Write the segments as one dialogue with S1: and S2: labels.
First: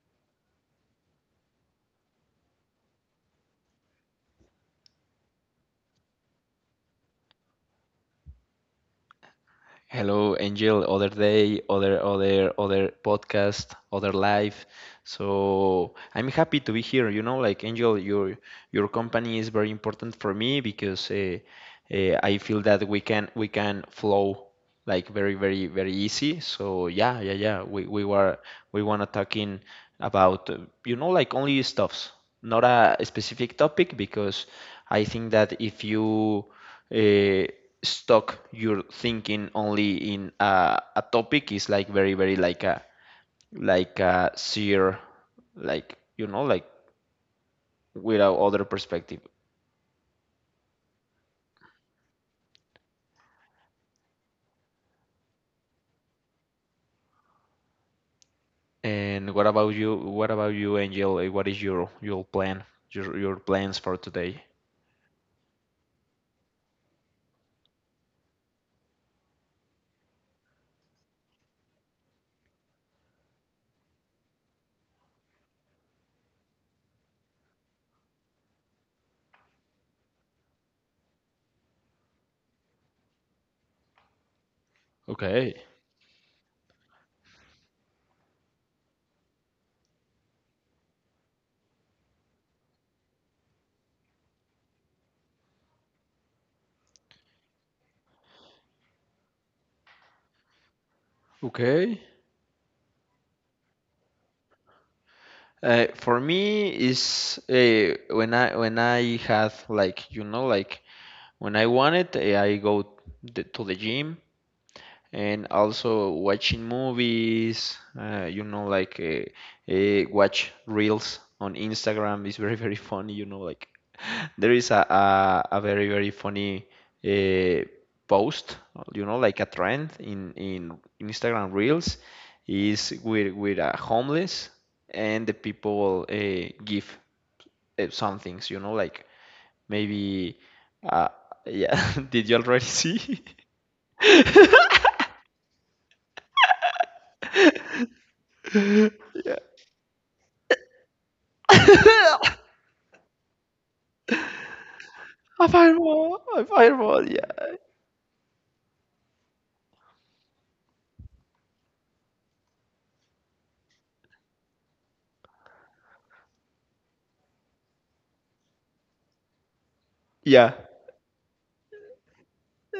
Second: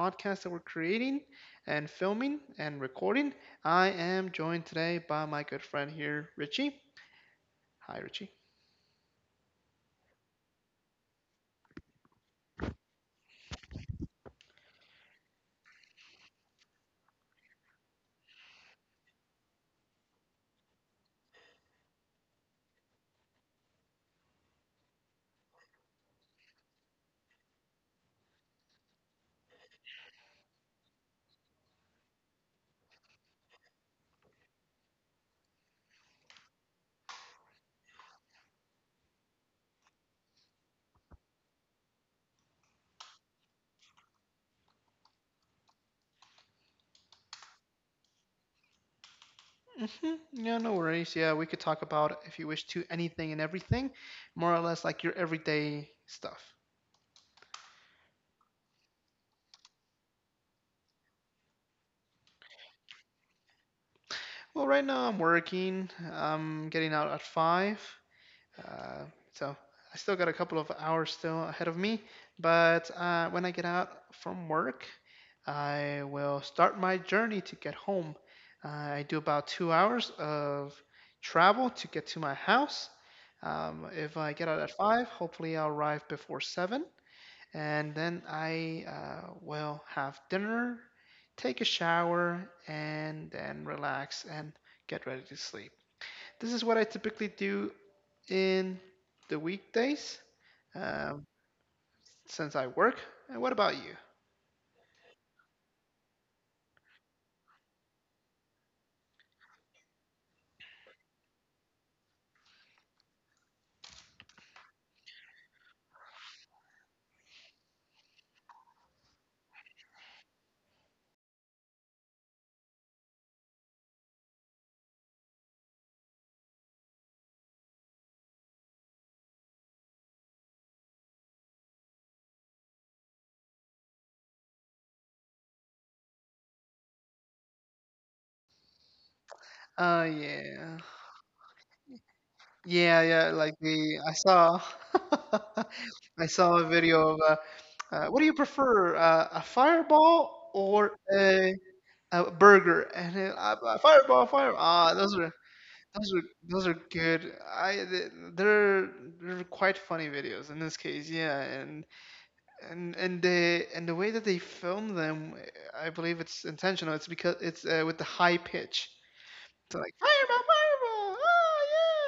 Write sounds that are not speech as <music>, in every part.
S1: podcast that we're creating and filming and recording. I am joined today by my good friend here, Richie. Hi, Richie.
S2: Hello, Angel. Other day, other podcast, other life. So I'm happy to be here. You know, like Angel, your company is very important for me because I feel that we can flow like very easy, so yeah, we were we want to talking about you know, like only stuffs, not a specific topic, because I think that if you uh, stuck your thinking only in a topic is like very like a seer, like you know, like without other perspective.
S1: Yeah, no worries. Yeah, we could talk about, if you wish to, anything and everything, more or less like your everyday stuff.
S2: And what about you? Angel, uh, what is your plans for today?
S1: Well, right now I'm working. I'm getting out at 5. Uh, so I still got a couple of hours still ahead of me, but when I get out from work, I will start my journey to get home. I do about 2 hours of travel to get to my house. If I get out at
S2: Okay.
S1: five, hopefully I'll arrive before seven, and then I will have dinner, take a shower, and then relax and get ready to sleep. This is what I typically do in the weekdays, um,
S2: Okay.
S1: since I work. And what about you?
S2: For me is when I had, like you know, like when I wanted, I go to the gym and also watching movies. Watch reels on Instagram is very funny. You know, like there is a very funny uh, post, you know, like a trend in Instagram Reels is with a homeless, and the people give some things, you know, like maybe,
S1: Oh
S2: uh,
S1: yeah,
S2: yeah, <laughs> did you already see?
S1: yeah, yeah.
S2: <laughs>
S1: Like the I saw, <laughs> I saw a video
S2: Yeah.
S1: of. What do you prefer, a fireball or
S2: <laughs>
S1: a burger? And then, fireball, fireball.
S2: A
S1: Ah, those are
S2: fireball, a
S1: those are
S2: fireball,
S1: those are
S2: yeah.
S1: good. They're quite funny videos in this case. Yeah, and and the way that they film them, I believe it's intentional. It's because it's with the high pitch. So
S2: Yeah.
S1: like fireball, fireball, oh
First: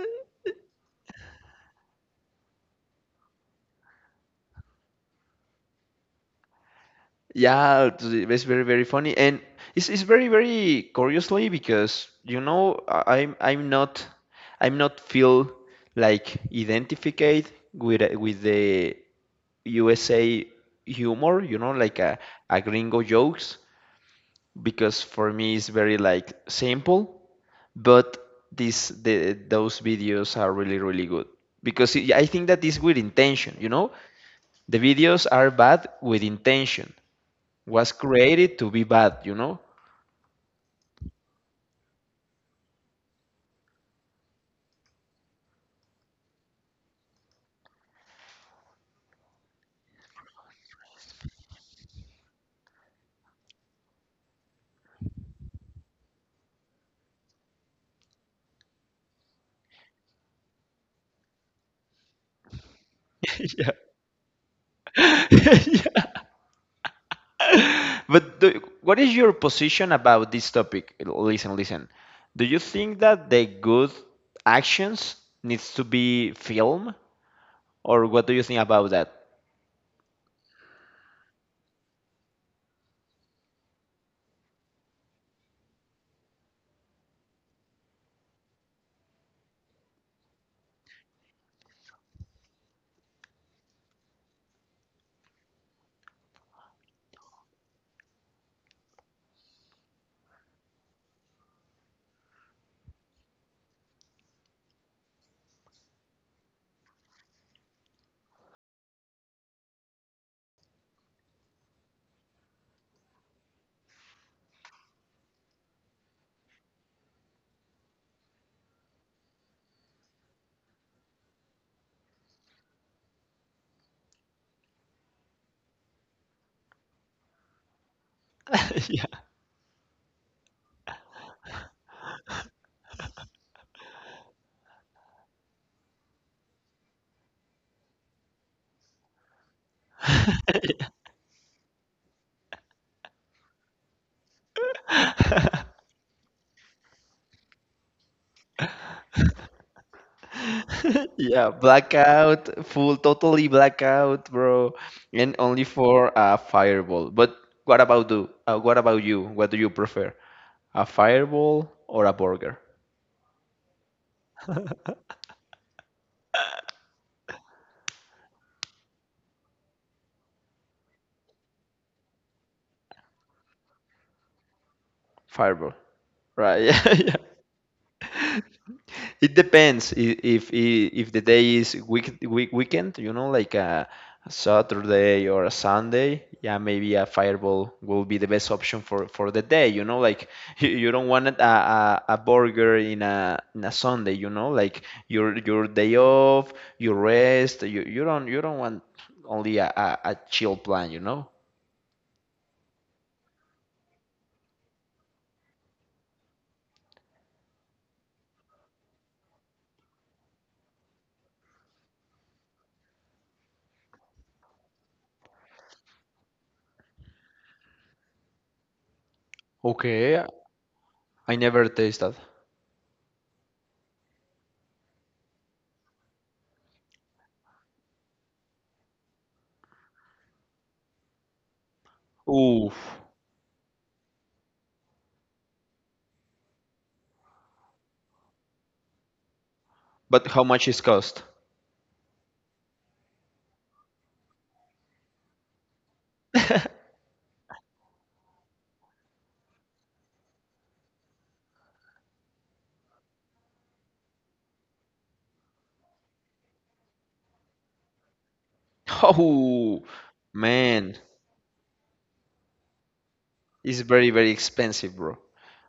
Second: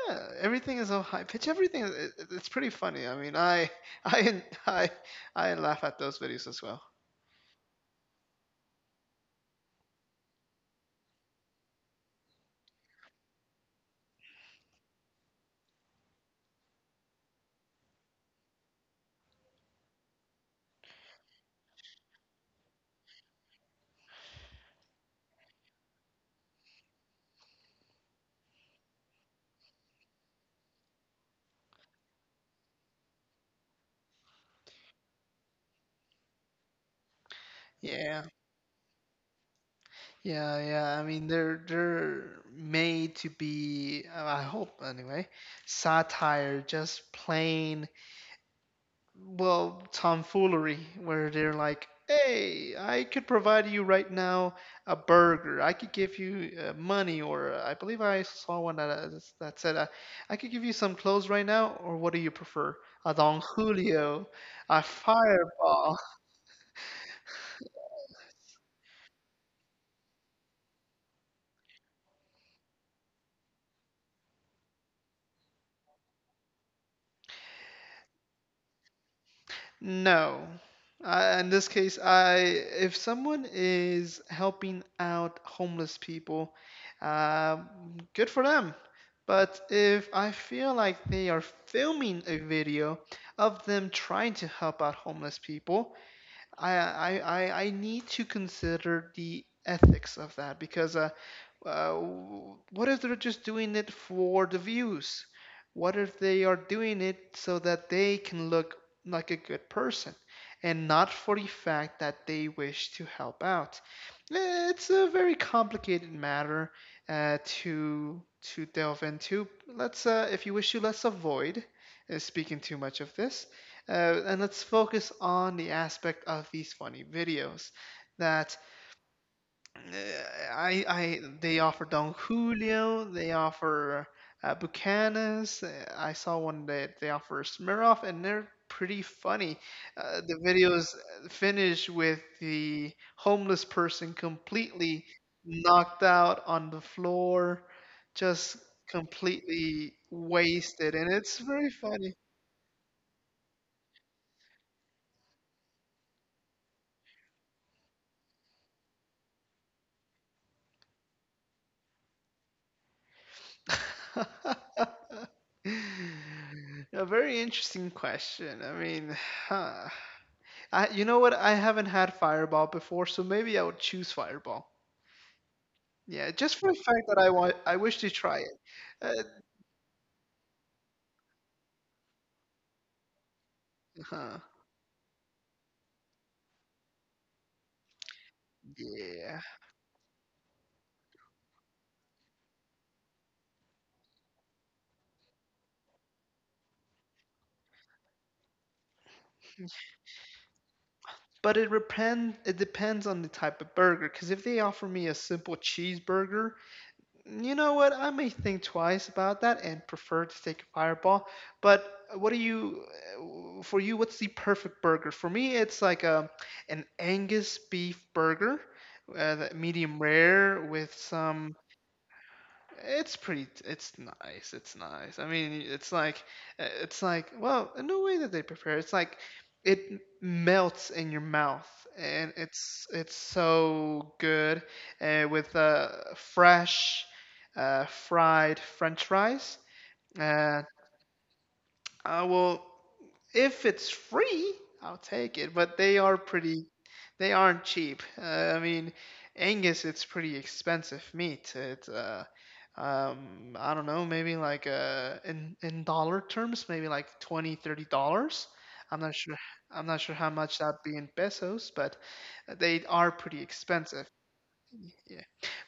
S1: yeah! Everything is so high pitch. Everything it's pretty funny. I mean, I <laughs> I I I laugh at those videos as well.
S2: Yeah, it's very funny, and it's very curiously because, you know, I'm not feel like identified with the USA humor, you know, like a gringo jokes, because for me it's very like simple, but this the those videos are really good because it, I think that is with intention, you know, the videos are bad with intention, was
S1: Yeah,
S2: created to be bad, you know?
S1: yeah, yeah. I mean, they're made to be. I hope anyway. Satire, just plain, well, tomfoolery where they're like, "Hey, I could provide you right now a burger. I could give you money, or I believe I saw one that that said, I could give you some clothes right now, or what do you prefer? A Don
S2: <laughs> Yeah.
S1: Julio, a
S2: <laughs>
S1: Fireball."
S2: Yeah. But do, what is your position about this topic? Listen, listen. Do you think that the good actions needs to be filmed, or what do you think about that?
S1: No. In this case, I if someone is helping out homeless people, um, good for them. But if I feel like they are filming a video of them trying to help out homeless people, I, I, I need to consider the ethics of that because uh, what if they're just doing it for the views? What if they are doing it so that they can look like a good person and not for the fact that they wish to help out? It's a very complicated matter uh, to to delve into. Let's, if you wish to, let's avoid speaking too much of this. And let's focus on the aspect of these funny videos that
S2: <laughs> Yeah.
S1: uh, I they offer Don Julio, they offer Buchanan's. I saw one that they offer Smirnoff, and they're pretty funny. The videos finish with the homeless person completely
S2: <laughs>
S1: knocked out on the floor, just completely wasted, and it's
S2: Yeah,
S1: very funny.
S2: blackout, full, totally blackout, bro, and only for a fireball. But what about you? What do you prefer, a fireball or a burger?
S1: <laughs> A very interesting question. I mean, huh. I, you know what? I haven't had Fireball before, so maybe I would choose Fireball.
S2: Fireball.
S1: Yeah, just
S2: Right. <laughs>
S1: for the
S2: Yeah.
S1: fact
S2: Yeah.
S1: that I wish to try it. Uh,
S2: It depends if if the day is weekend, you know, like a
S1: huh.
S2: Saturday or a Sunday, yeah, maybe a fireball will be the best option for the
S1: Yeah.
S2: day, you know, like <laughs> you don't want a burger in a Sunday, you know, like your day off, you rest, you you don't want only a chill plan, you know.
S1: But it depends on the type of burger. Because if they offer me a simple cheeseburger, you know what? I may think twice about that and prefer to take a fireball. But for you, what's the perfect burger? For me, it's like a, an Angus beef burger, that medium
S2: Okay,
S1: rare with
S2: I
S1: some,
S2: never taste that.
S1: it's pretty. It's nice. It's nice. I mean, it's like, it's like. Well, in the way that they prepare, it's like, it melts in your mouth, and
S2: Oof.
S1: it's so good, with fresh, fried French fries.
S2: But how
S1: Uh,
S2: much is cost?
S1: I will. If it's free, I'll take it, but
S2: <laughs>
S1: they aren't cheap. I mean, Angus, it's pretty expensive meat. I don't know, maybe like in dollar terms, maybe like 20, 30 dollars. I'm not sure.
S2: Oh
S1: I'm not sure how much that'd be
S2: man,
S1: in pesos, but they are pretty
S2: it's
S1: expensive.
S2: very expensive, bro.
S1: Yeah.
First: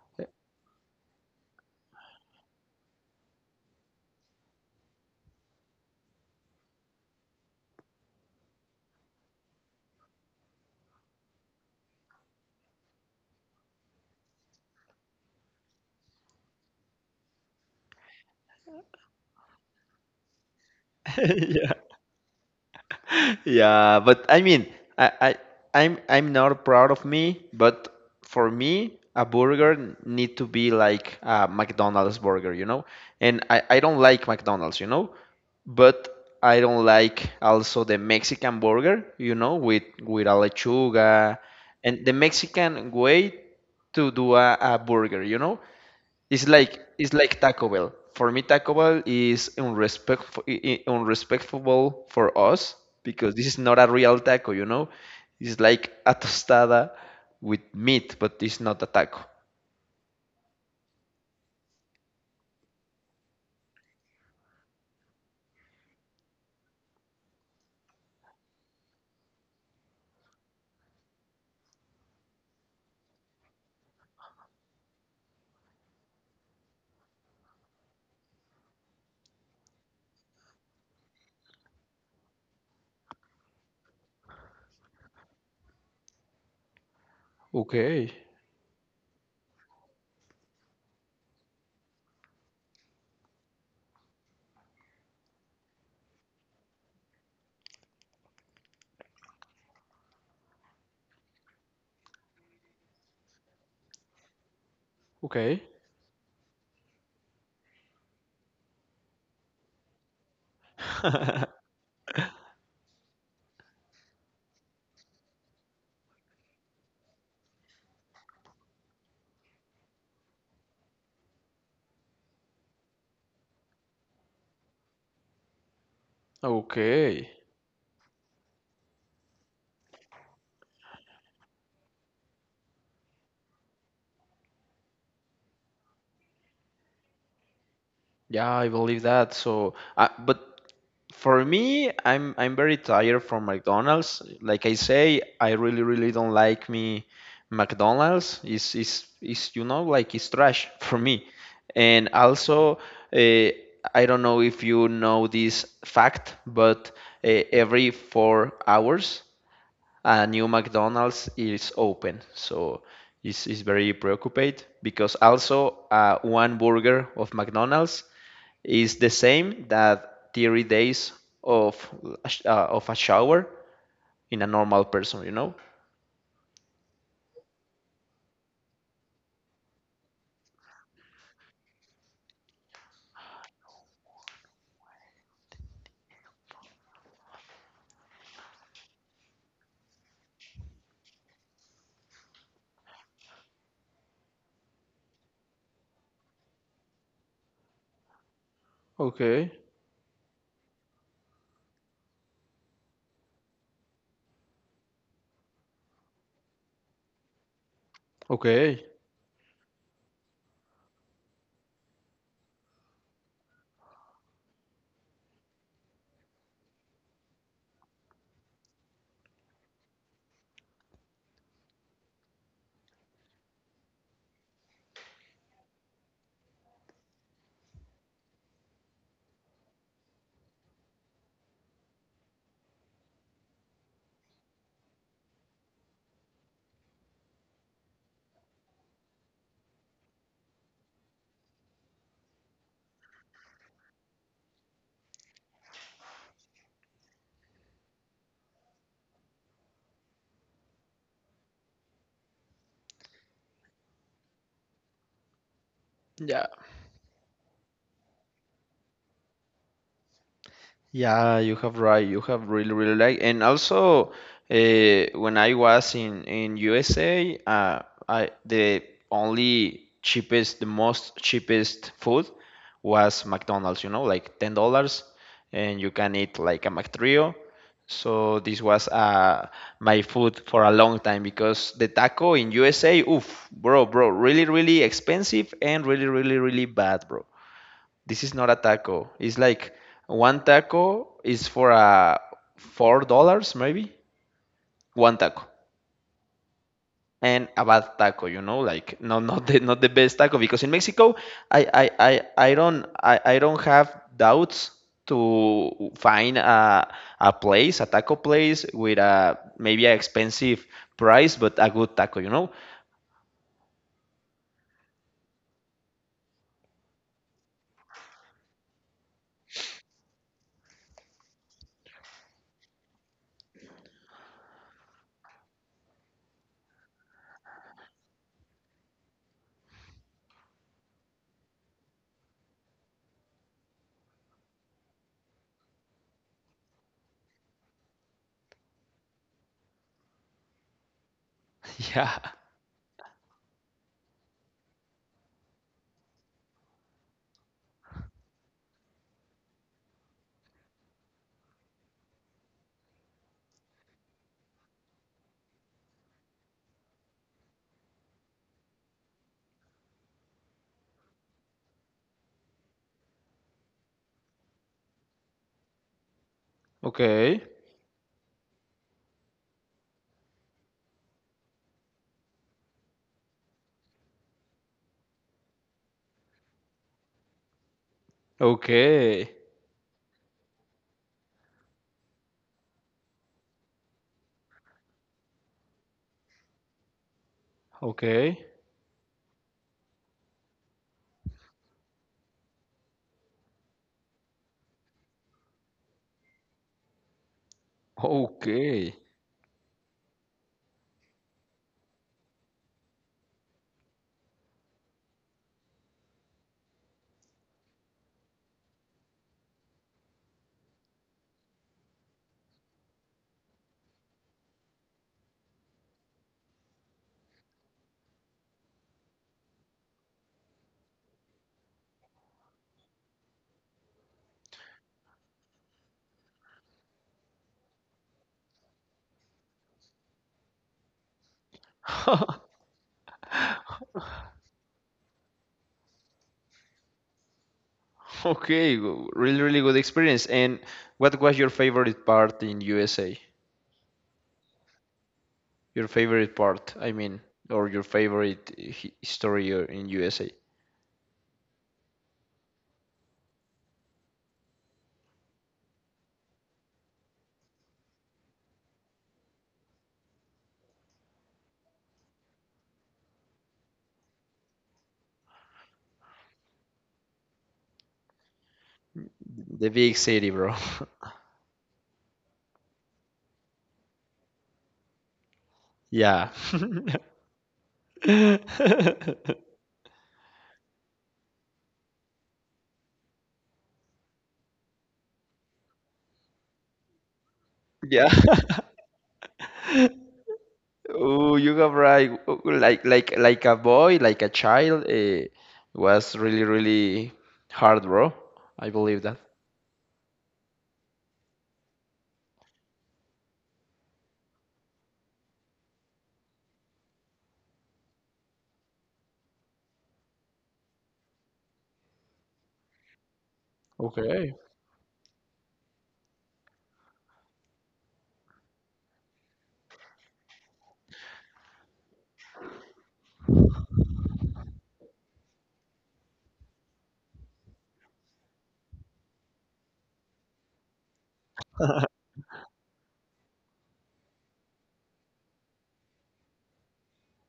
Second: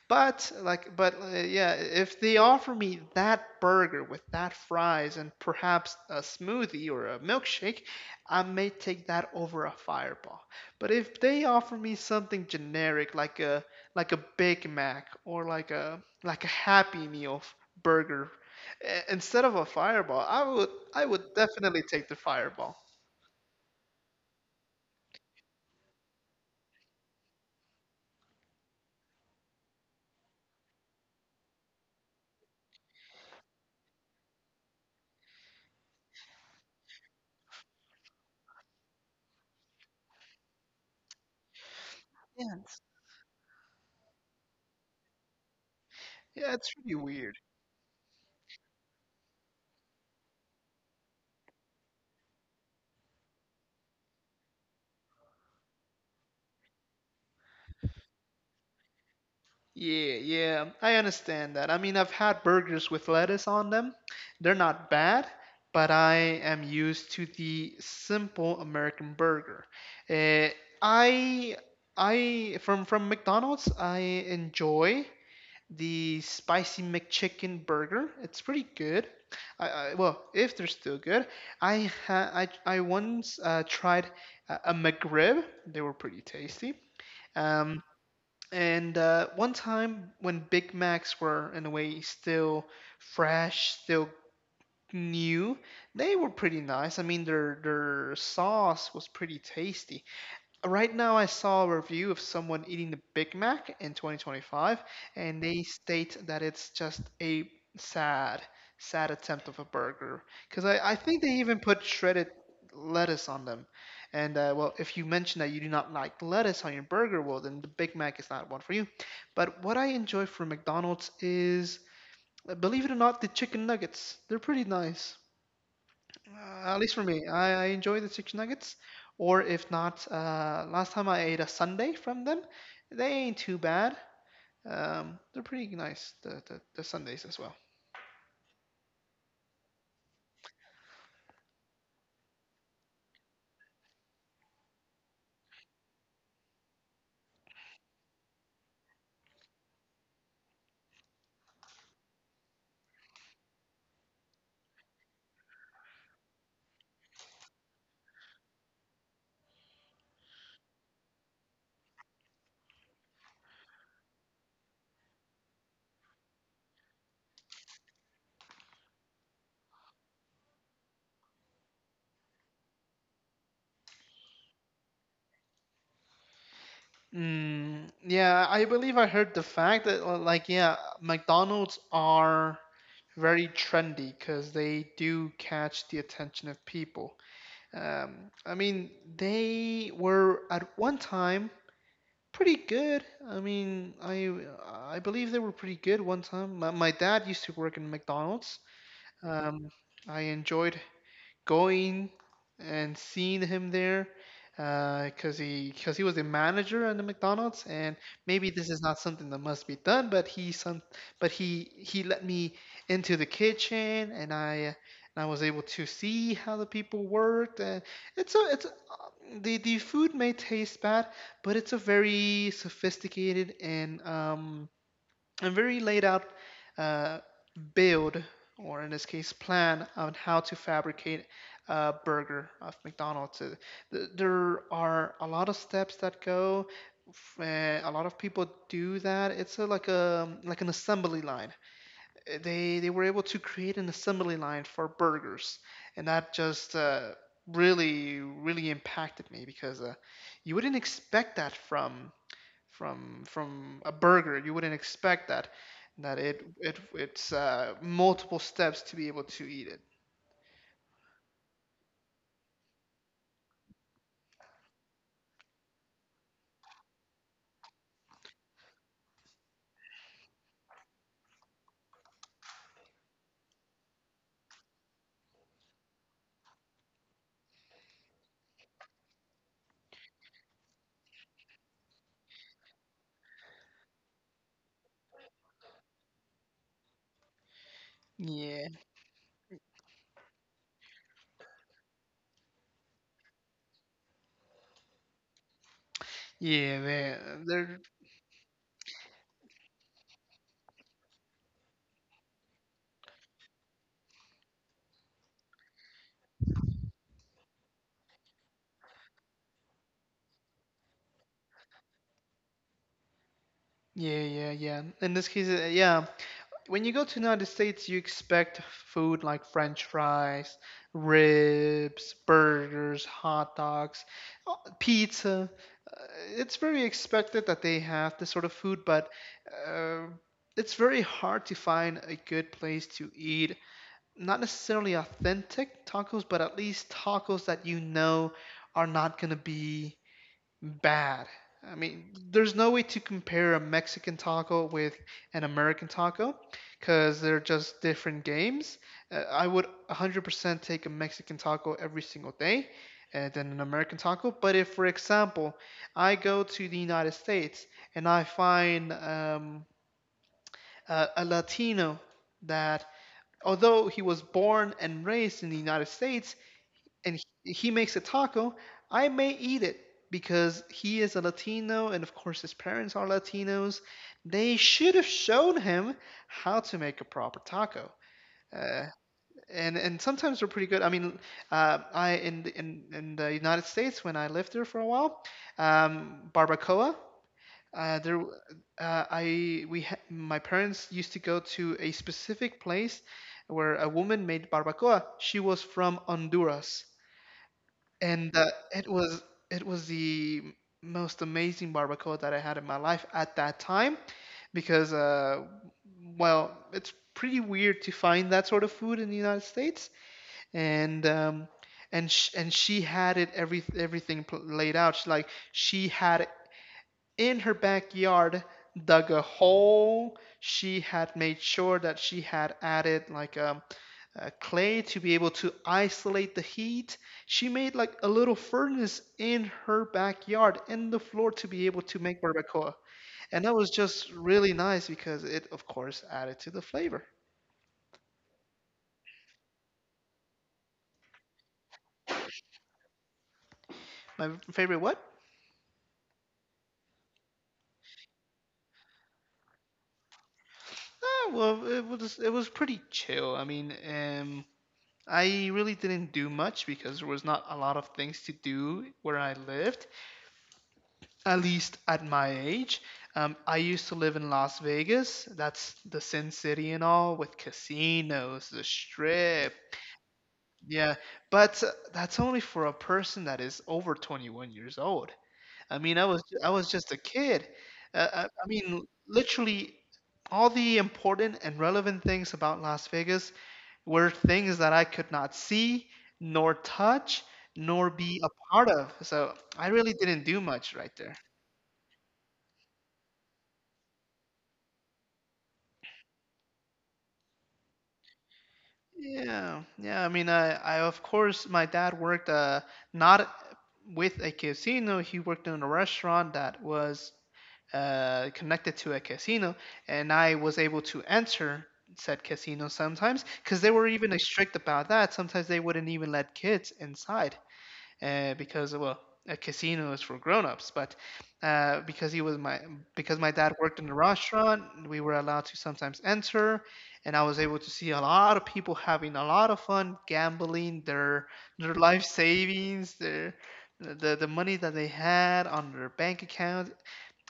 S1: But yeah, if they offer me that burger with that fries and perhaps a smoothie or a milkshake, I may take that over a fireball. But if they offer me something generic like a Big Mac or like a Happy Meal burger instead of a fireball, I
S2: <laughs>
S1: would
S2: Yeah,
S1: definitely take the fireball.
S2: yeah. But I mean, I, I I'm not proud of me, but for me, a need to be like a McDonald's burger, you know. And I don't like McDonald's, you know, but I don't like also the Mexican burger, you know, with a lechuga, and the
S1: Yes.
S2: Mexican way to do a burger, you know. It's
S1: Yeah, it's
S2: like
S1: really weird.
S2: Taco Bell. For me, Taco Bell is unrespectful for us, because this is not a real taco, you know. It's like a tostada with meat, but it's not a taco.
S1: Yeah, yeah, I understand that. I mean, I've had burgers with lettuce on them. They're not bad, but I am used to the simple American burger. Eh, I I From McDonald's, I enjoy the spicy McChicken burger. It's pretty good. I Well, if they're still good. I ha I once tried a McRib. They were pretty tasty. Um,
S2: Okay,
S1: and one time when Big Macs were, in a way, still fresh, still new, they were pretty nice. I mean, their sauce was pretty tasty. Right now, I saw a review of someone eating the Big Mac in 2025, and they
S2: okay,
S1: state that it's just a sad, sad attempt of a burger. Because I think they even
S2: <laughs>
S1: put shredded lettuce on them. And well, if you mention that you do not like lettuce on your burger, well, then the Big Mac is not one for you. But what I enjoy from McDonald's is, believe it or not, the chicken nuggets. They're pretty nice. At least for me,
S2: okay.
S1: I enjoy the chicken nuggets. Or if not, last time I ate a sundae from them, they ain't too bad. They're pretty nice, the sundaes as well.
S2: Yeah, I believe that. So, but for me, I'm very tired from McDonald's. Like I say, I really don't like me McDonald's. Is you know, like it's trash <laughs> for me. And also, uh, I don't know if you know this fact, but every 4 hours a new McDonald's is open. So it's very preoccupied because also one burger of McDonald's is the same that 3 days of of a shower in a normal person, you know.
S1: Mm, yeah, I believe I heard the fact that, yeah, McDonald's are very trendy because they do catch the attention of people. I mean, they were at one time pretty good. I mean, I believe they were pretty good one time. My dad used to work in McDonald's.
S2: Okay.
S1: Um, I enjoyed going and seeing him there because he was a manager at the McDonald's, and maybe this is
S2: Okay.
S1: not something that must be done, but he some, but he let me into the kitchen, and I was able to see how the people worked. And it's a, the food may taste bad, but it's a very sophisticated and a very laid out uh, build, or in this case, plan on how to fabricate a burger of McDonald's. There are a lot of steps that go. A lot of people do that. It's a like an assembly line. They were able to create an assembly line for burgers, and that just really really impacted me because you wouldn't expect that from a burger. You wouldn't expect that that it
S2: Yeah.
S1: it it's multiple steps to be able to eat it.
S2: Yeah, you have right. You have really, really, like, and also when I was in USA, I the only cheapest, the most cheapest food was McDonald's. You know, like $10, and you can eat like a McTrio. So this was my food for a long time, because the taco in USA, oof, bro, bro, really expensive and really bad, bro. This is not a taco. It's like one taco is for a $4, maybe one taco,
S1: Yeah, man.
S2: and a
S1: There.
S2: bad taco. You know, like no, <laughs> not the best taco, because in Mexico I I I, I don't have doubts to find a place, a taco place, with a maybe an expensive price, but a good taco. You know?
S1: Yeah, yeah, yeah. In this case, yeah. When you go to United States, you expect food like French fries, ribs, burgers, hot dogs, uh, pizza. It's very expected that they have this sort of food, but uh, it's very hard to find a good place to eat not necessarily authentic tacos, but at least tacos that you know are not going to be bad. I
S2: <laughs>
S1: mean,
S2: Yeah.
S1: there's no way to compare a Mexican taco with an American taco because they're just different games. I would 100% take a Mexican taco every single day than an American taco. But if, for example, I go to the United States and I find a Latino that, although he was born and raised in the United States, and
S2: Okay.
S1: he makes a taco, I may eat it because he is a Latino and of course his parents are Latinos. They should have shown him how to make a proper taco. Uh,
S2: Okay.
S1: and sometimes they're pretty good. I mean, I in the United States when I lived there for a while, barbacoa there, w-
S2: Okay.
S1: I we my parents used to go to a specific place where a woman made barbacoa. She was from Honduras, and it
S2: Okay.
S1: was the most amazing barbacoa that I had in my life at that time because well, it's pretty weird to find that sort of food in the United States, and and she had it everything laid out. She, like she had in her backyard dug a hole. She had made sure that she had added like a clay to be able to isolate the heat. She made like a little furnace in her backyard in the floor to be able to make
S2: <laughs>
S1: barbacoa, and that was just really nice because it of course added to the flavor.
S2: Okay, really, really good experience. And what was your favorite part in USA?
S1: My favorite what?
S2: Your favorite part, I mean, or your favorite story in USA?
S1: Well, it was pretty chill. I really didn't do much because there was not a lot of things to do where I lived, at least at my age. I used to live in Las Vegas. That's the Sin City and all, with casinos, the strip.
S2: The big city, bro. <laughs>
S1: Yeah, but that's only for a person that is over 21 years old. I mean, I was
S2: Yeah.
S1: I was just a kid. I mean,
S2: <laughs>
S1: literally, all the important and relevant things about Las Vegas were things that I could not see, nor touch, nor
S2: Yeah.
S1: be a
S2: <laughs>
S1: part of. So I really didn't do much, right?
S2: Oh, you got right. Oh, like a boy, like a child, was really hard, bro. I believe that.
S1: Yeah, yeah. I mean, I, of course, my dad worked not with a casino. He worked in a restaurant that was connected to a casino, and I was able to enter said casino sometimes because they were even strict about that. Sometimes they wouldn't even let kids inside because well, a casino is for grown-ups, but uh, because he was my because my dad worked in a restaurant, we were allowed to sometimes enter, and I was able to see a lot of people having a lot of fun gambling their life savings, their the money that they had on their bank account.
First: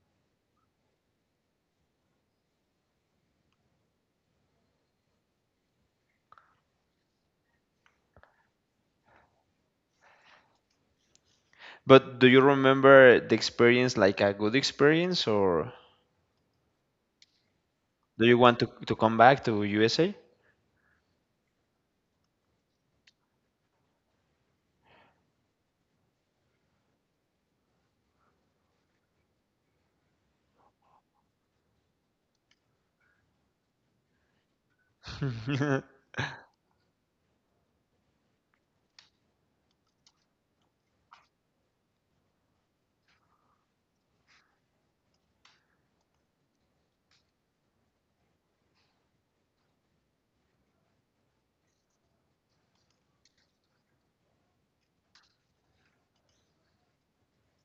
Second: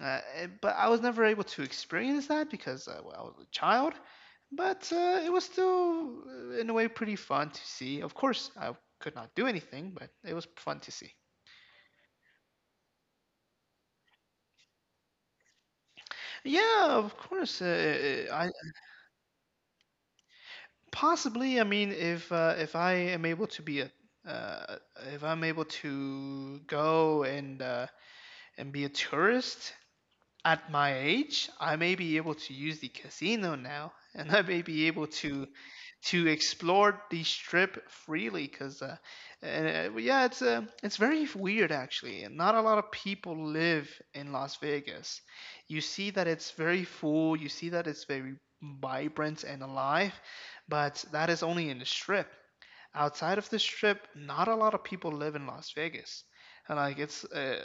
S1: But I was never able to experience that because well, I was a child. But it was still, in a way, pretty fun to see. Of course, I could not do anything, but it was fun to see.
S2: But do you remember the experience, like a good experience, or?
S1: Yeah, of course.
S2: Do you
S1: I
S2: want to come back to USA?
S1: possibly. I mean, if I am able to be a uh, if I'm able to go and be a tourist at my age, I may be able to use the casino now, and I may be able to
S2: <laughs>
S1: explore the strip freely because well, yeah, it's very weird actually, and not a lot of people live in Las Vegas. You see that it's very full, you see that it's very vibrant and alive, but that is only in the strip. Outside of the Strip, not a lot of people live in Las Vegas. And like it's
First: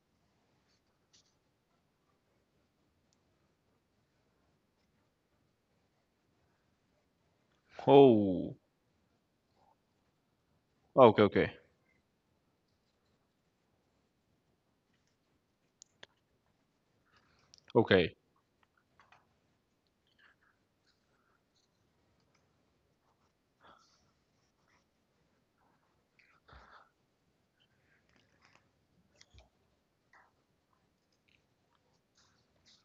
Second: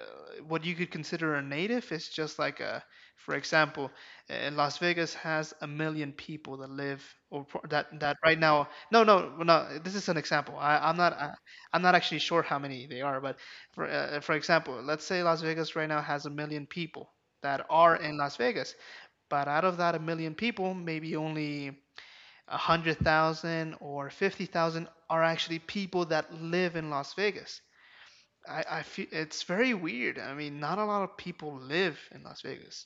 S1: what you could consider a native is just like a, for example, Las Vegas has 1 million people that live that that right
S2: Oh,
S1: now. No, no, no. This is an example.
S2: okay, okay,
S1: I'm not actually sure how many they are, but for example, let's say Las Vegas right now has 1 million people that are
S2: okay,
S1: in Las Vegas, but out of that 1 million people, maybe only a hundred thousand or fifty thousand are actually people that live in Las Vegas. I feel it's very weird. I mean, not a lot of people live in Las Vegas,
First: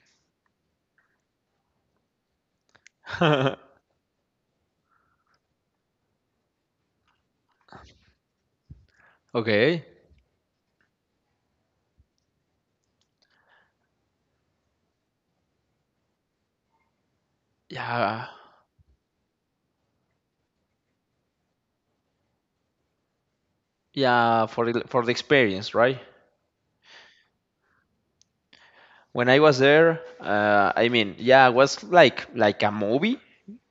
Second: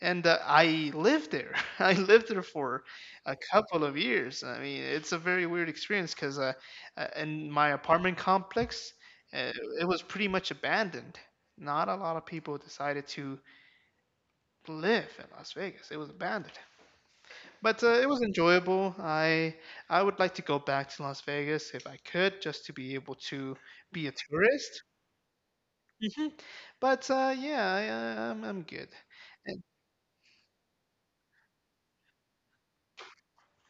S1: and I lived there. <laughs> I lived there for a
S2: <laughs>
S1: couple of years. I mean, it's a very weird experience because in my apartment complex, uh,
S2: okay.
S1: it was pretty much abandoned. Not a lot of people decided to live in Las Vegas. It was abandoned. But it was
S2: Yeah,
S1: enjoyable. I would like to go back to Las Vegas if I could, just to be able to be a
S2: yeah. For
S1: tourist.
S2: for the experience, right?
S1: Hmm. But yeah, I'm good.
S2: When I was there, I mean, yeah, it was like a movie,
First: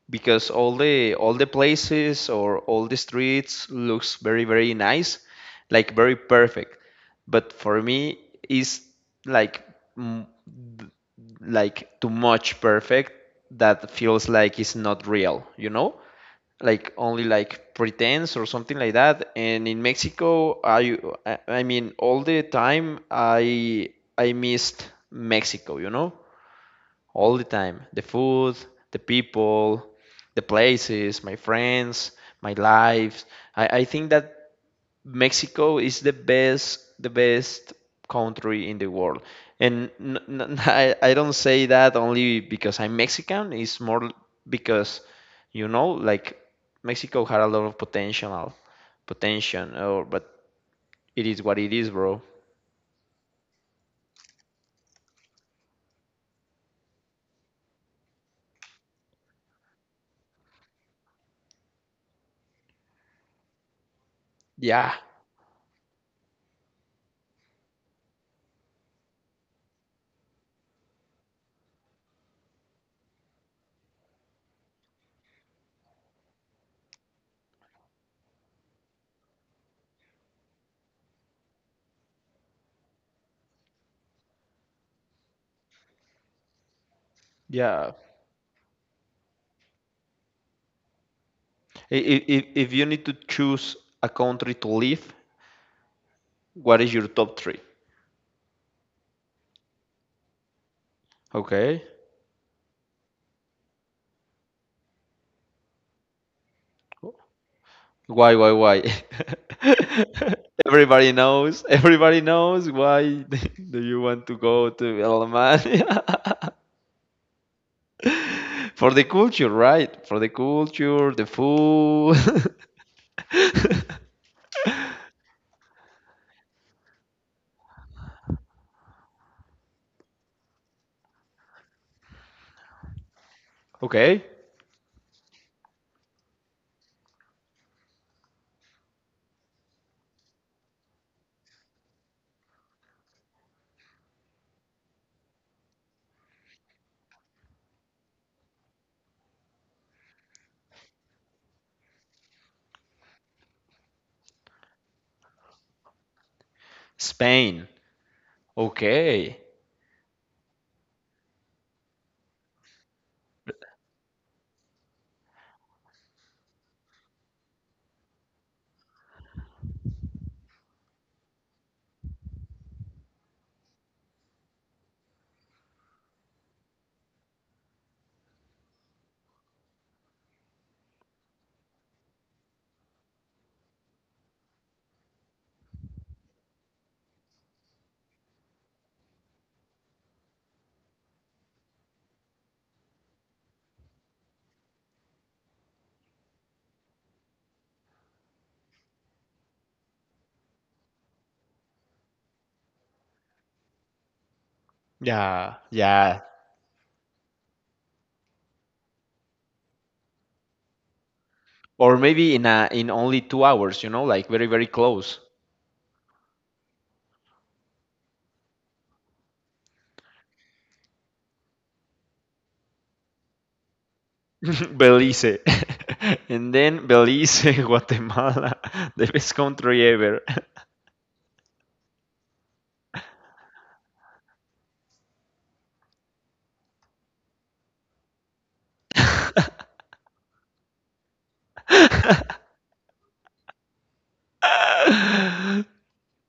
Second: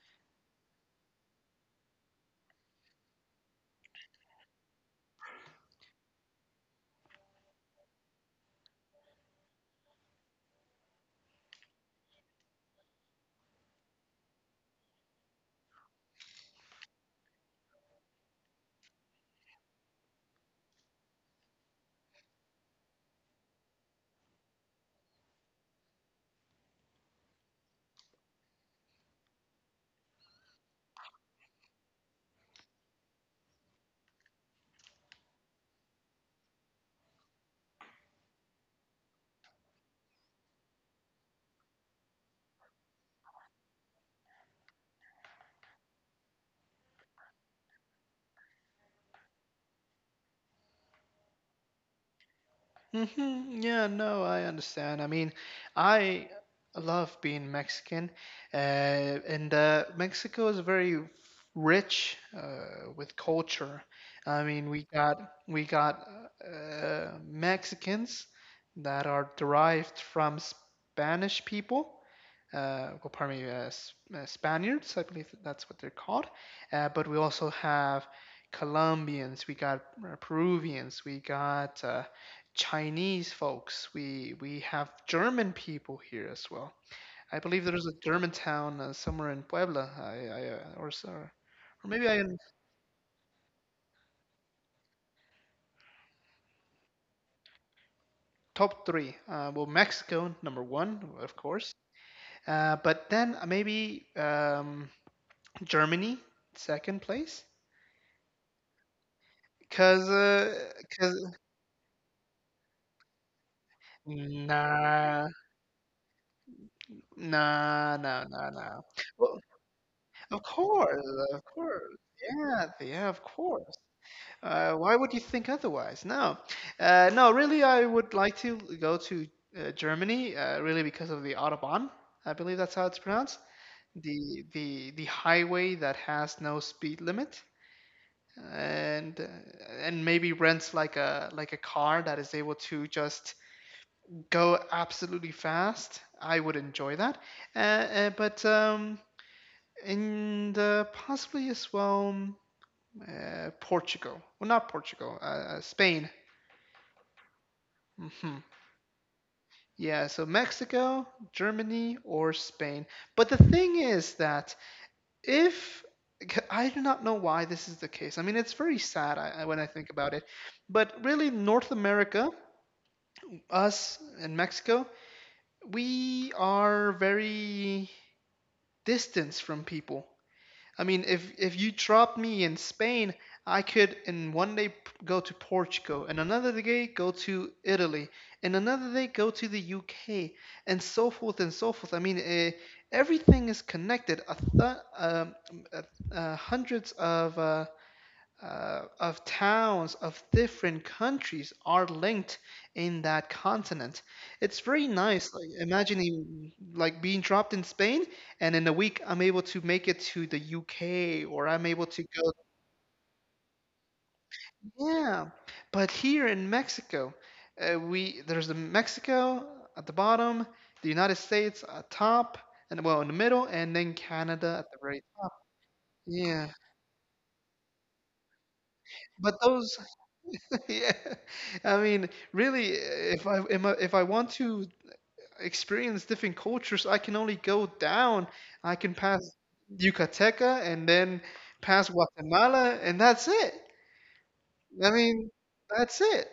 S2: because all the places or all the streets looks very nice, like very perfect. But for me, it's like mm, like too much perfect, that feels like it's not real, you know? Like only like pretense or something like that. And in Mexico, I all the time I missed Mexico, you know? All the time. The food, the people, the places, my friends, my lives. I think that Mexico is the best country in the world. And n n <laughs> I don't say that only because I'm Mexican. It's more because, you know, like Mexico had a lot of potential, potential, or but it is what it is, bro.
S1: Hmm. Yeah, no, I understand. I mean, I love being Mexican, and Mexico is very rich with culture. I mean, we
S2: Yeah,
S1: got we got uh, Mexicans that are derived from Spanish people, well, pardon me, Spaniards, I believe that's what they're called. But we also have Colombians, we got Peruvians, we got Chinese folks, we have German people here as well. I believe there's
S2: yeah.
S1: a German town somewhere in Puebla, I, or, s- or maybe I
S2: If,
S1: am.
S2: if you need to choose a country to live, what is your top three?
S1: Top three. Well, Mexico number one, of course.
S2: Okay.
S1: But then maybe Germany second place,
S2: Why, why? <laughs> Everybody
S1: because
S2: knows. Everybody knows why. <laughs> Do you want to go to
S1: nah,
S2: Alemania?
S1: nah, no, no,
S2: <laughs>
S1: no.
S2: For the
S1: Well,
S2: culture, right? For the
S1: of course,
S2: culture, the
S1: of course.
S2: food.
S1: Yeah, yeah, of course.
S2: <laughs>
S1: Why would you think otherwise? No, no. Really, I would like to go to Germany. Really, because of the Autobahn. I believe that's how it's pronounced.
S2: Okay.
S1: The highway that has no speed limit, and uh, and maybe rents like a car that is able to just go absolutely fast. I would enjoy that. But And possibly as well, Portugal. Well, not Portugal, Spain.
S2: Spain.
S1: Hmm.
S2: Okay.
S1: Yeah, so Mexico, Germany, or Spain. But the thing is that if I do not know why this is the case. I mean, it's very sad. When I think about it. But really, North America, us and Mexico, we are very distance from people. I mean, if you drop me in Spain, I could in one day go to Portugal, and another day go to Italy, and another day go to the UK, and so forth and so forth. I mean, everything is connected. Um, uh, Hundreds of towns of different countries are linked in that continent. It's very nice. Like
S2: Yeah, yeah.
S1: imagining like being dropped in Spain, and in a week I'm able to make it to the UK, or I'm able
S2: Or
S1: to go.
S2: maybe in a, in only 2 hours, you know, like very, very close.
S1: Yeah, but here in Mexico, we there's the Mexico at the bottom, the United States at top, and well in the middle, and then Canada at the
S2: <laughs>
S1: very top.
S2: Belize. <laughs>
S1: Yeah,
S2: And then Belize, <laughs> Guatemala, the
S1: but
S2: best
S1: those
S2: country ever.
S1: yeah, <laughs> I mean, really, if I want to experience different cultures, I can only go down. I can pass
S2: <laughs>
S1: Yucateca, and then
S2: <laughs>
S1: pass
S2: uh,
S1: Guatemala, and that's it. I mean, that's it.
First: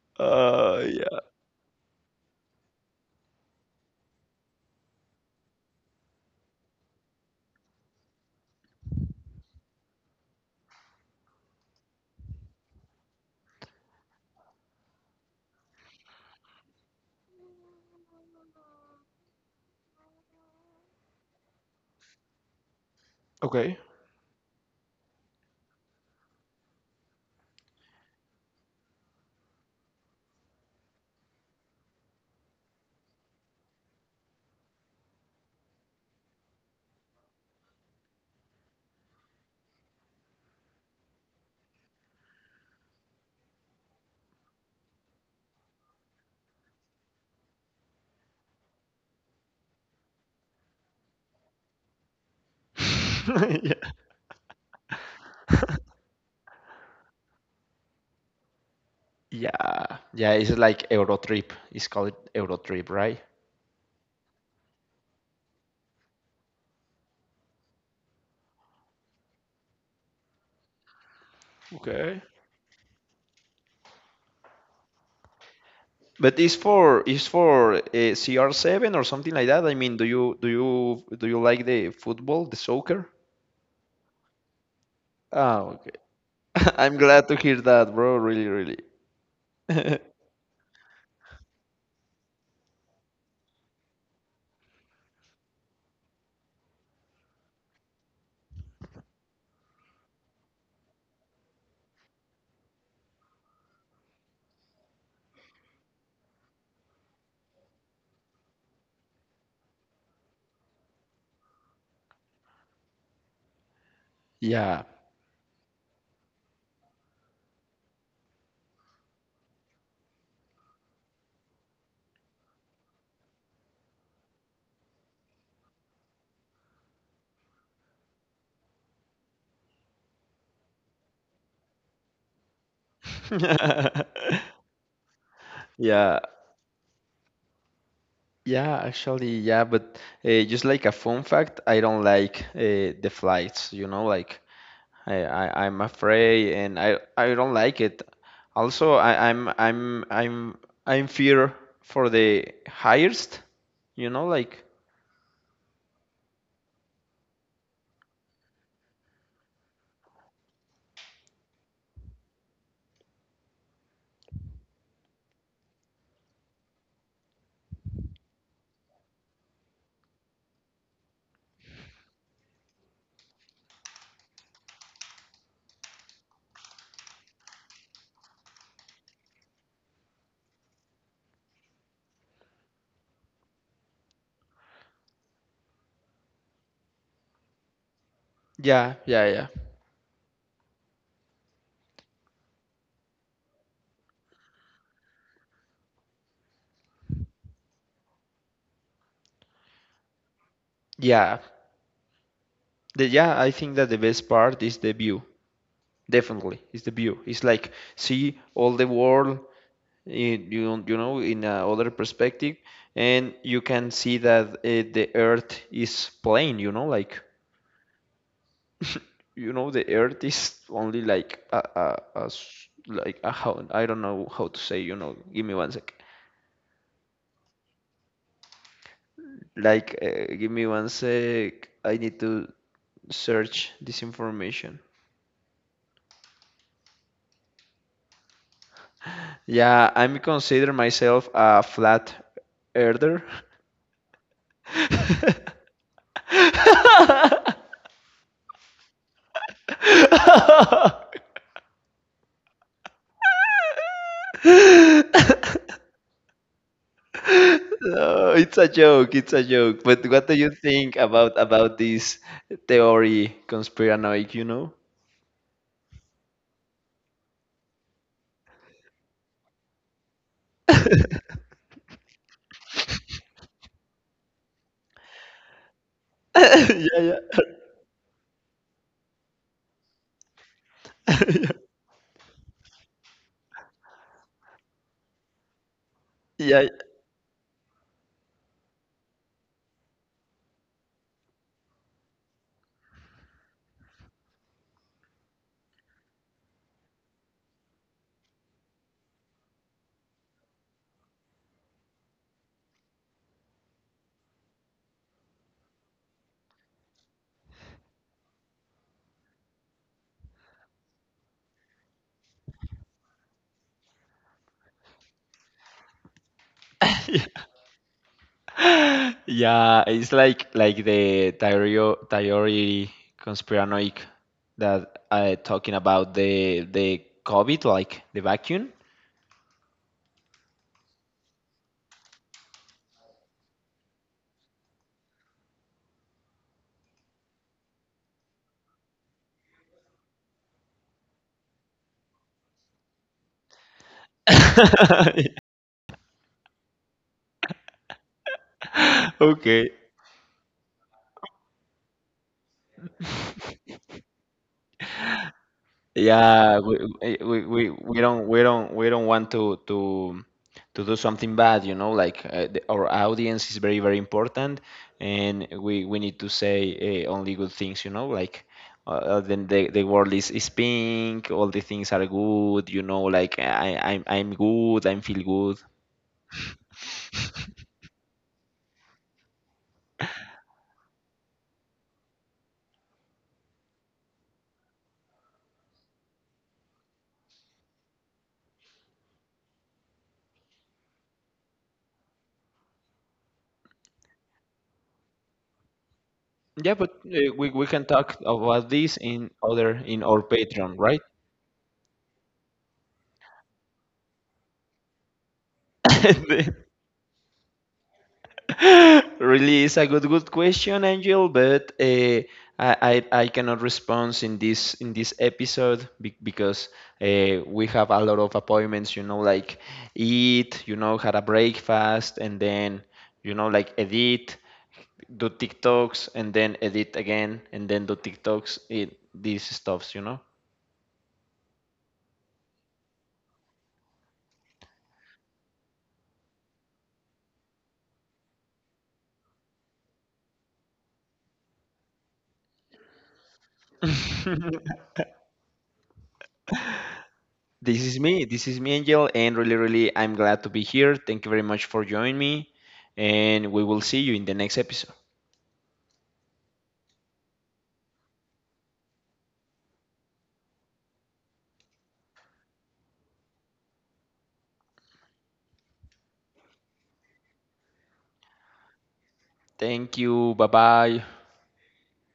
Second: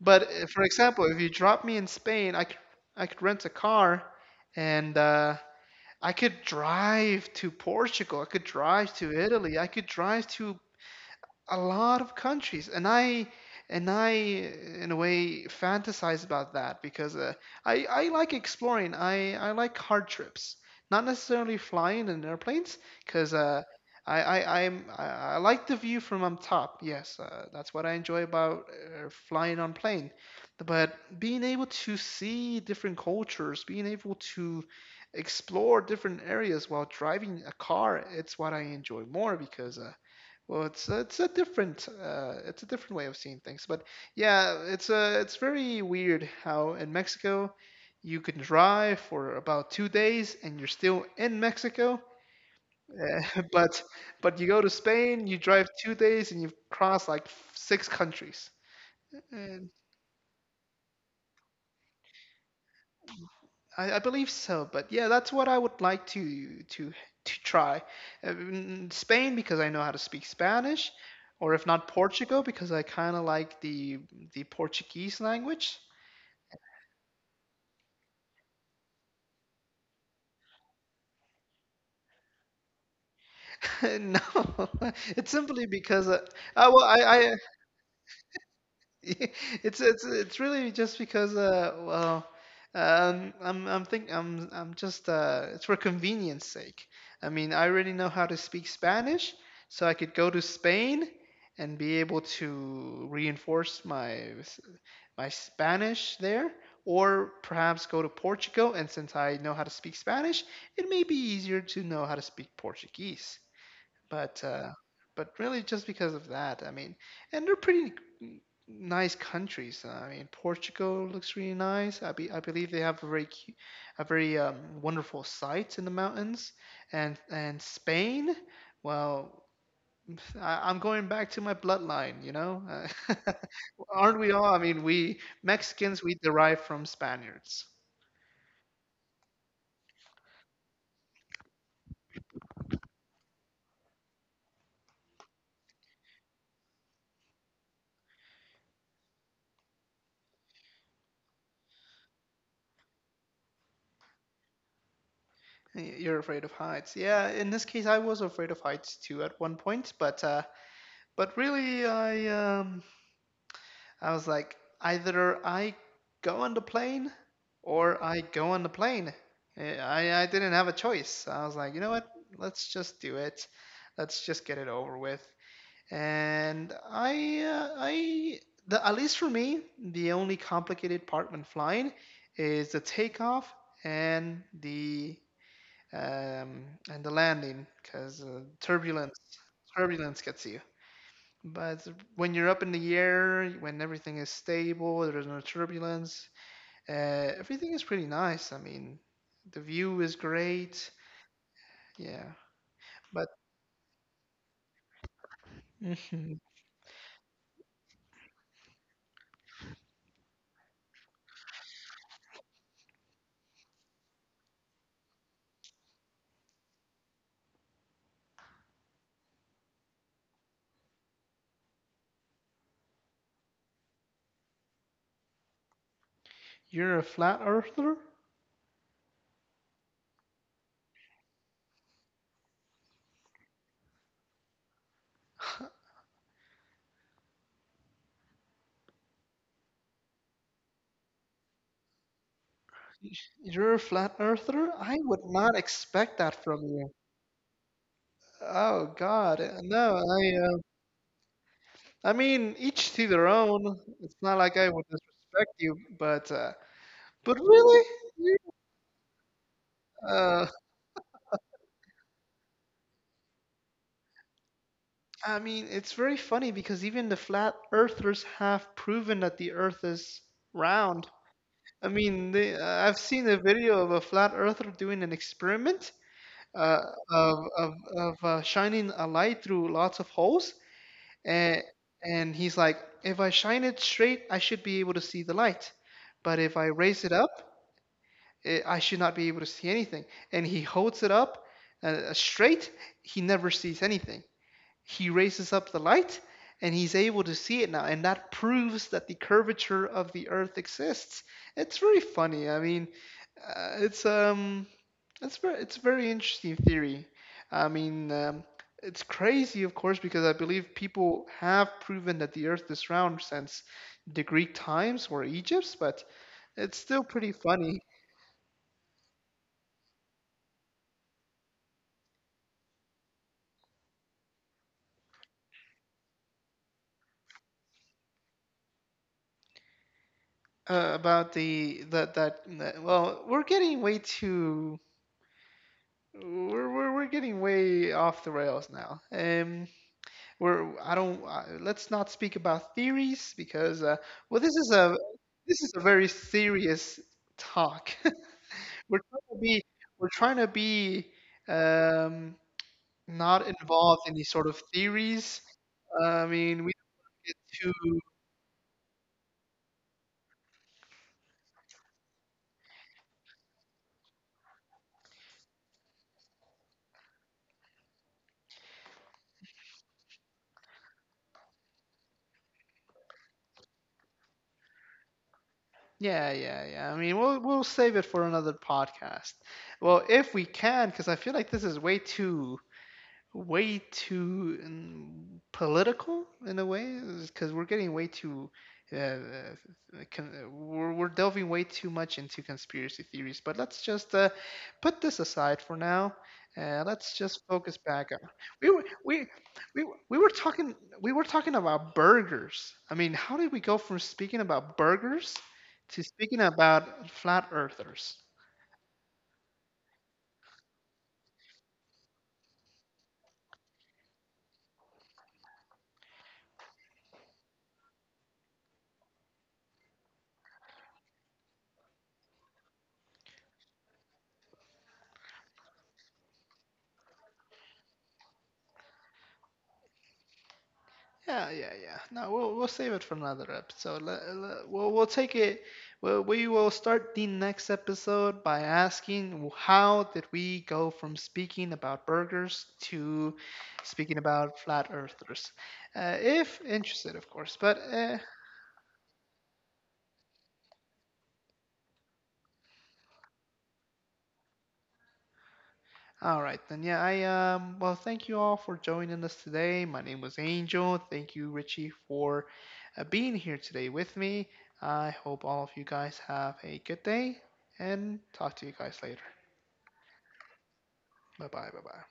S1: But for example, if
S2: yeah.
S1: you drop me in Spain, I could rent a car, and I could drive to Portugal. I could drive to Italy. I could drive to a lot of countries. And I in a way fantasize about that because I like exploring. I like hard trips, not necessarily flying in airplanes, because
S2: Okay.
S1: I like the view from up top, yes. That's what I enjoy about flying on plane. But being able to see different cultures, being able to explore different areas while driving a car, it's what I enjoy more, because well, it's it's a different way of seeing things. But yeah, it's very weird how in Mexico you can drive for about two days and you're still in Mexico. Uh, <laughs>
S2: <laughs>
S1: but
S2: Yeah.
S1: but you go to Spain, you drive
S2: <laughs>
S1: two days and you've crossed like 6 countries. And
S2: Yeah. Yeah, it's like Eurotrip. It's called Eurotrip, right?
S1: I believe so, but yeah, that's what I would like to to try. Spain because I know how to speak Spanish, or if not
S2: Okay.
S1: Portugal because I kind of like the Portuguese language.
S2: But it's for CR7 or something like that. I mean, do you like the football, the soccer?
S1: <laughs> No, <laughs> it's
S2: Ah,
S1: simply
S2: okay.
S1: because
S2: <laughs>
S1: well,
S2: I'm glad to
S1: I
S2: hear that, bro. Really, really.
S1: <laughs> It's
S2: <laughs>
S1: it's really just because well I'm think I'm just it's for convenience sake. I mean, I already know how to speak Spanish, so I could go to Spain and be able to reinforce my Spanish there, or perhaps go to Portugal, and since I know how to speak Spanish, it may be easier to know how to speak Portuguese. But
S2: Yeah.
S1: but really just because of that. I mean, and they're pretty n- nice countries. I mean, Portugal looks really nice. I believe they have a very wonderful sites in the mountains. And Spain, well, I'm going back to my bloodline, you know. <laughs> Aren't we all? I mean, we Mexicans,
S2: <laughs>
S1: we
S2: Yeah.
S1: derive from Spaniards.
S2: Yeah, actually, yeah, but just like a fun fact, I don't like the flights, you know, like I'm afraid and I don't like it. Also, I, I'm fear for the highest, you know, like
S1: Y- You're afraid of heights. Yeah, in this case, I was afraid of heights too at one point, but but really, I was like, either I go on the plane or I go on the plane. Eh, I didn't have a choice. I was like, you know what? Let's just do it. Let's just get it over with. And I the at least for me, the only complicated part when flying is the takeoff and the um, and the landing, because uh,
S2: yeah,
S1: turbulence
S2: yeah, yeah.
S1: turbulence gets you. But when you're up in the air, when everything is stable, there's no turbulence, everything is pretty nice. I mean, the view is great.
S2: Yeah.
S1: Yeah.
S2: The,
S1: But
S2: yeah, I think that the best part is the view.
S1: <laughs> mhm.
S2: Definitely, it's the view. It's like see all the world you know, in a other perspective, and you can see that the earth is plain, you know, like you know the earth is only like like a, how I don't know how to say, you know, give me one sec.
S1: You're a flat earther?
S2: Like give me one sec, I need to search this information.
S1: <laughs>
S2: Yeah, I'm consider myself a flat earther.
S1: You're a flat earther? I would not expect that from you.
S2: <laughs>
S1: Oh God, no. I mean, each to their own. It's not like I would disrespect you,
S2: <laughs>
S1: but really,
S2: No,
S1: You-
S2: it's a joke. It's a joke. But what do
S1: uh,
S2: you think about this theory, conspiranoic? You know?
S1: I mean, it's very funny because even the flat earthers have proven that the earth is round.
S2: <laughs>
S1: I mean, I've seen a video of a flat earther doing an experiment
S2: Yeah,
S1: uh,
S2: yeah,
S1: of shining a light through lots of holes.
S2: <laughs>
S1: And, and he's like, if I shine it straight, I should be able to see the light. But if
S2: yeah,
S1: I
S2: yeah.
S1: raise it up, I should not be able to see anything. And he holds it up straight, he never sees anything. He raises up the light, and he's able to see it now, and that proves that the curvature of the earth exists. It's very funny. I mean, uh, it's um it's very, it's a very interesting theory. i mean um, it's crazy, of course, because I believe people have proven that the earth is round since the Greek times or Egypt's, but it's still pretty
S2: <laughs>
S1: funny.
S2: Yeah, it's like the theory conspiranoic that I talking about the COVID, like the vacuum.
S1: About the that, that that well We're getting way too we're getting way off the rails now. We're I don't let's not speak about theories because well
S2: <laughs>
S1: this is a very serious talk. <laughs> we're trying to be
S2: Okay,
S1: we're trying to be um, not involved in these sort of theories. I
S2: yeah,
S1: mean, we
S2: we eh,
S1: don't get too
S2: we don't want to to do something bad, you know, like the, our audience is very important, and we need to say only good things, you know, like then the world is pink, all the things are good, you know, like I'm good, I feel good.
S1: yeah yeah yeah. I mean, we'll
S2: <laughs>
S1: save it for another podcast. Well, if we can, because I feel like this is way too political in a way, because we're getting way too uh, uh, we're delving way too much into conspiracy theories. But let's just put this aside for now.
S2: Yeah, but
S1: Let's just
S2: we
S1: focus
S2: can
S1: back
S2: talk
S1: on
S2: about
S1: we were
S2: this
S1: we,
S2: in other
S1: we
S2: in
S1: we
S2: our
S1: were
S2: Patreon,
S1: talking
S2: right?
S1: we were talking about burgers. I mean, how did we go from speaking about burgers to speaking
S2: <laughs>
S1: about flat earthers?
S2: <laughs> Really is a good question, Angel, but I, I cannot respond in this episode because we have a lot of appointments. You know, like eat, you know, had a breakfast, and then you know, like edit, do TikToks, and then edit again, and then do TikToks. It, these stuffs, you know.
S1: Yeah, yeah, yeah. No, we'll save it for another episode. We'll take it. Well, we will start the next episode by asking, how did we go from speaking about burgers to speaking about
S2: <laughs>
S1: flat earthers, if interested, of course.
S2: This
S1: But
S2: is me. This is me, Angel, and really, really, I'm glad to be here. Thank you very much for joining me, and we will see you in the next episode.
S1: all right, then. Yeah, I well, thank you all for joining us today. My name was Angel. Thank you, Richie, for being here today with me. I hope all of you guys have a good day, and talk to you guys later.
S2: Thank you. Bye bye.
S1: Bye-bye. Bye-bye.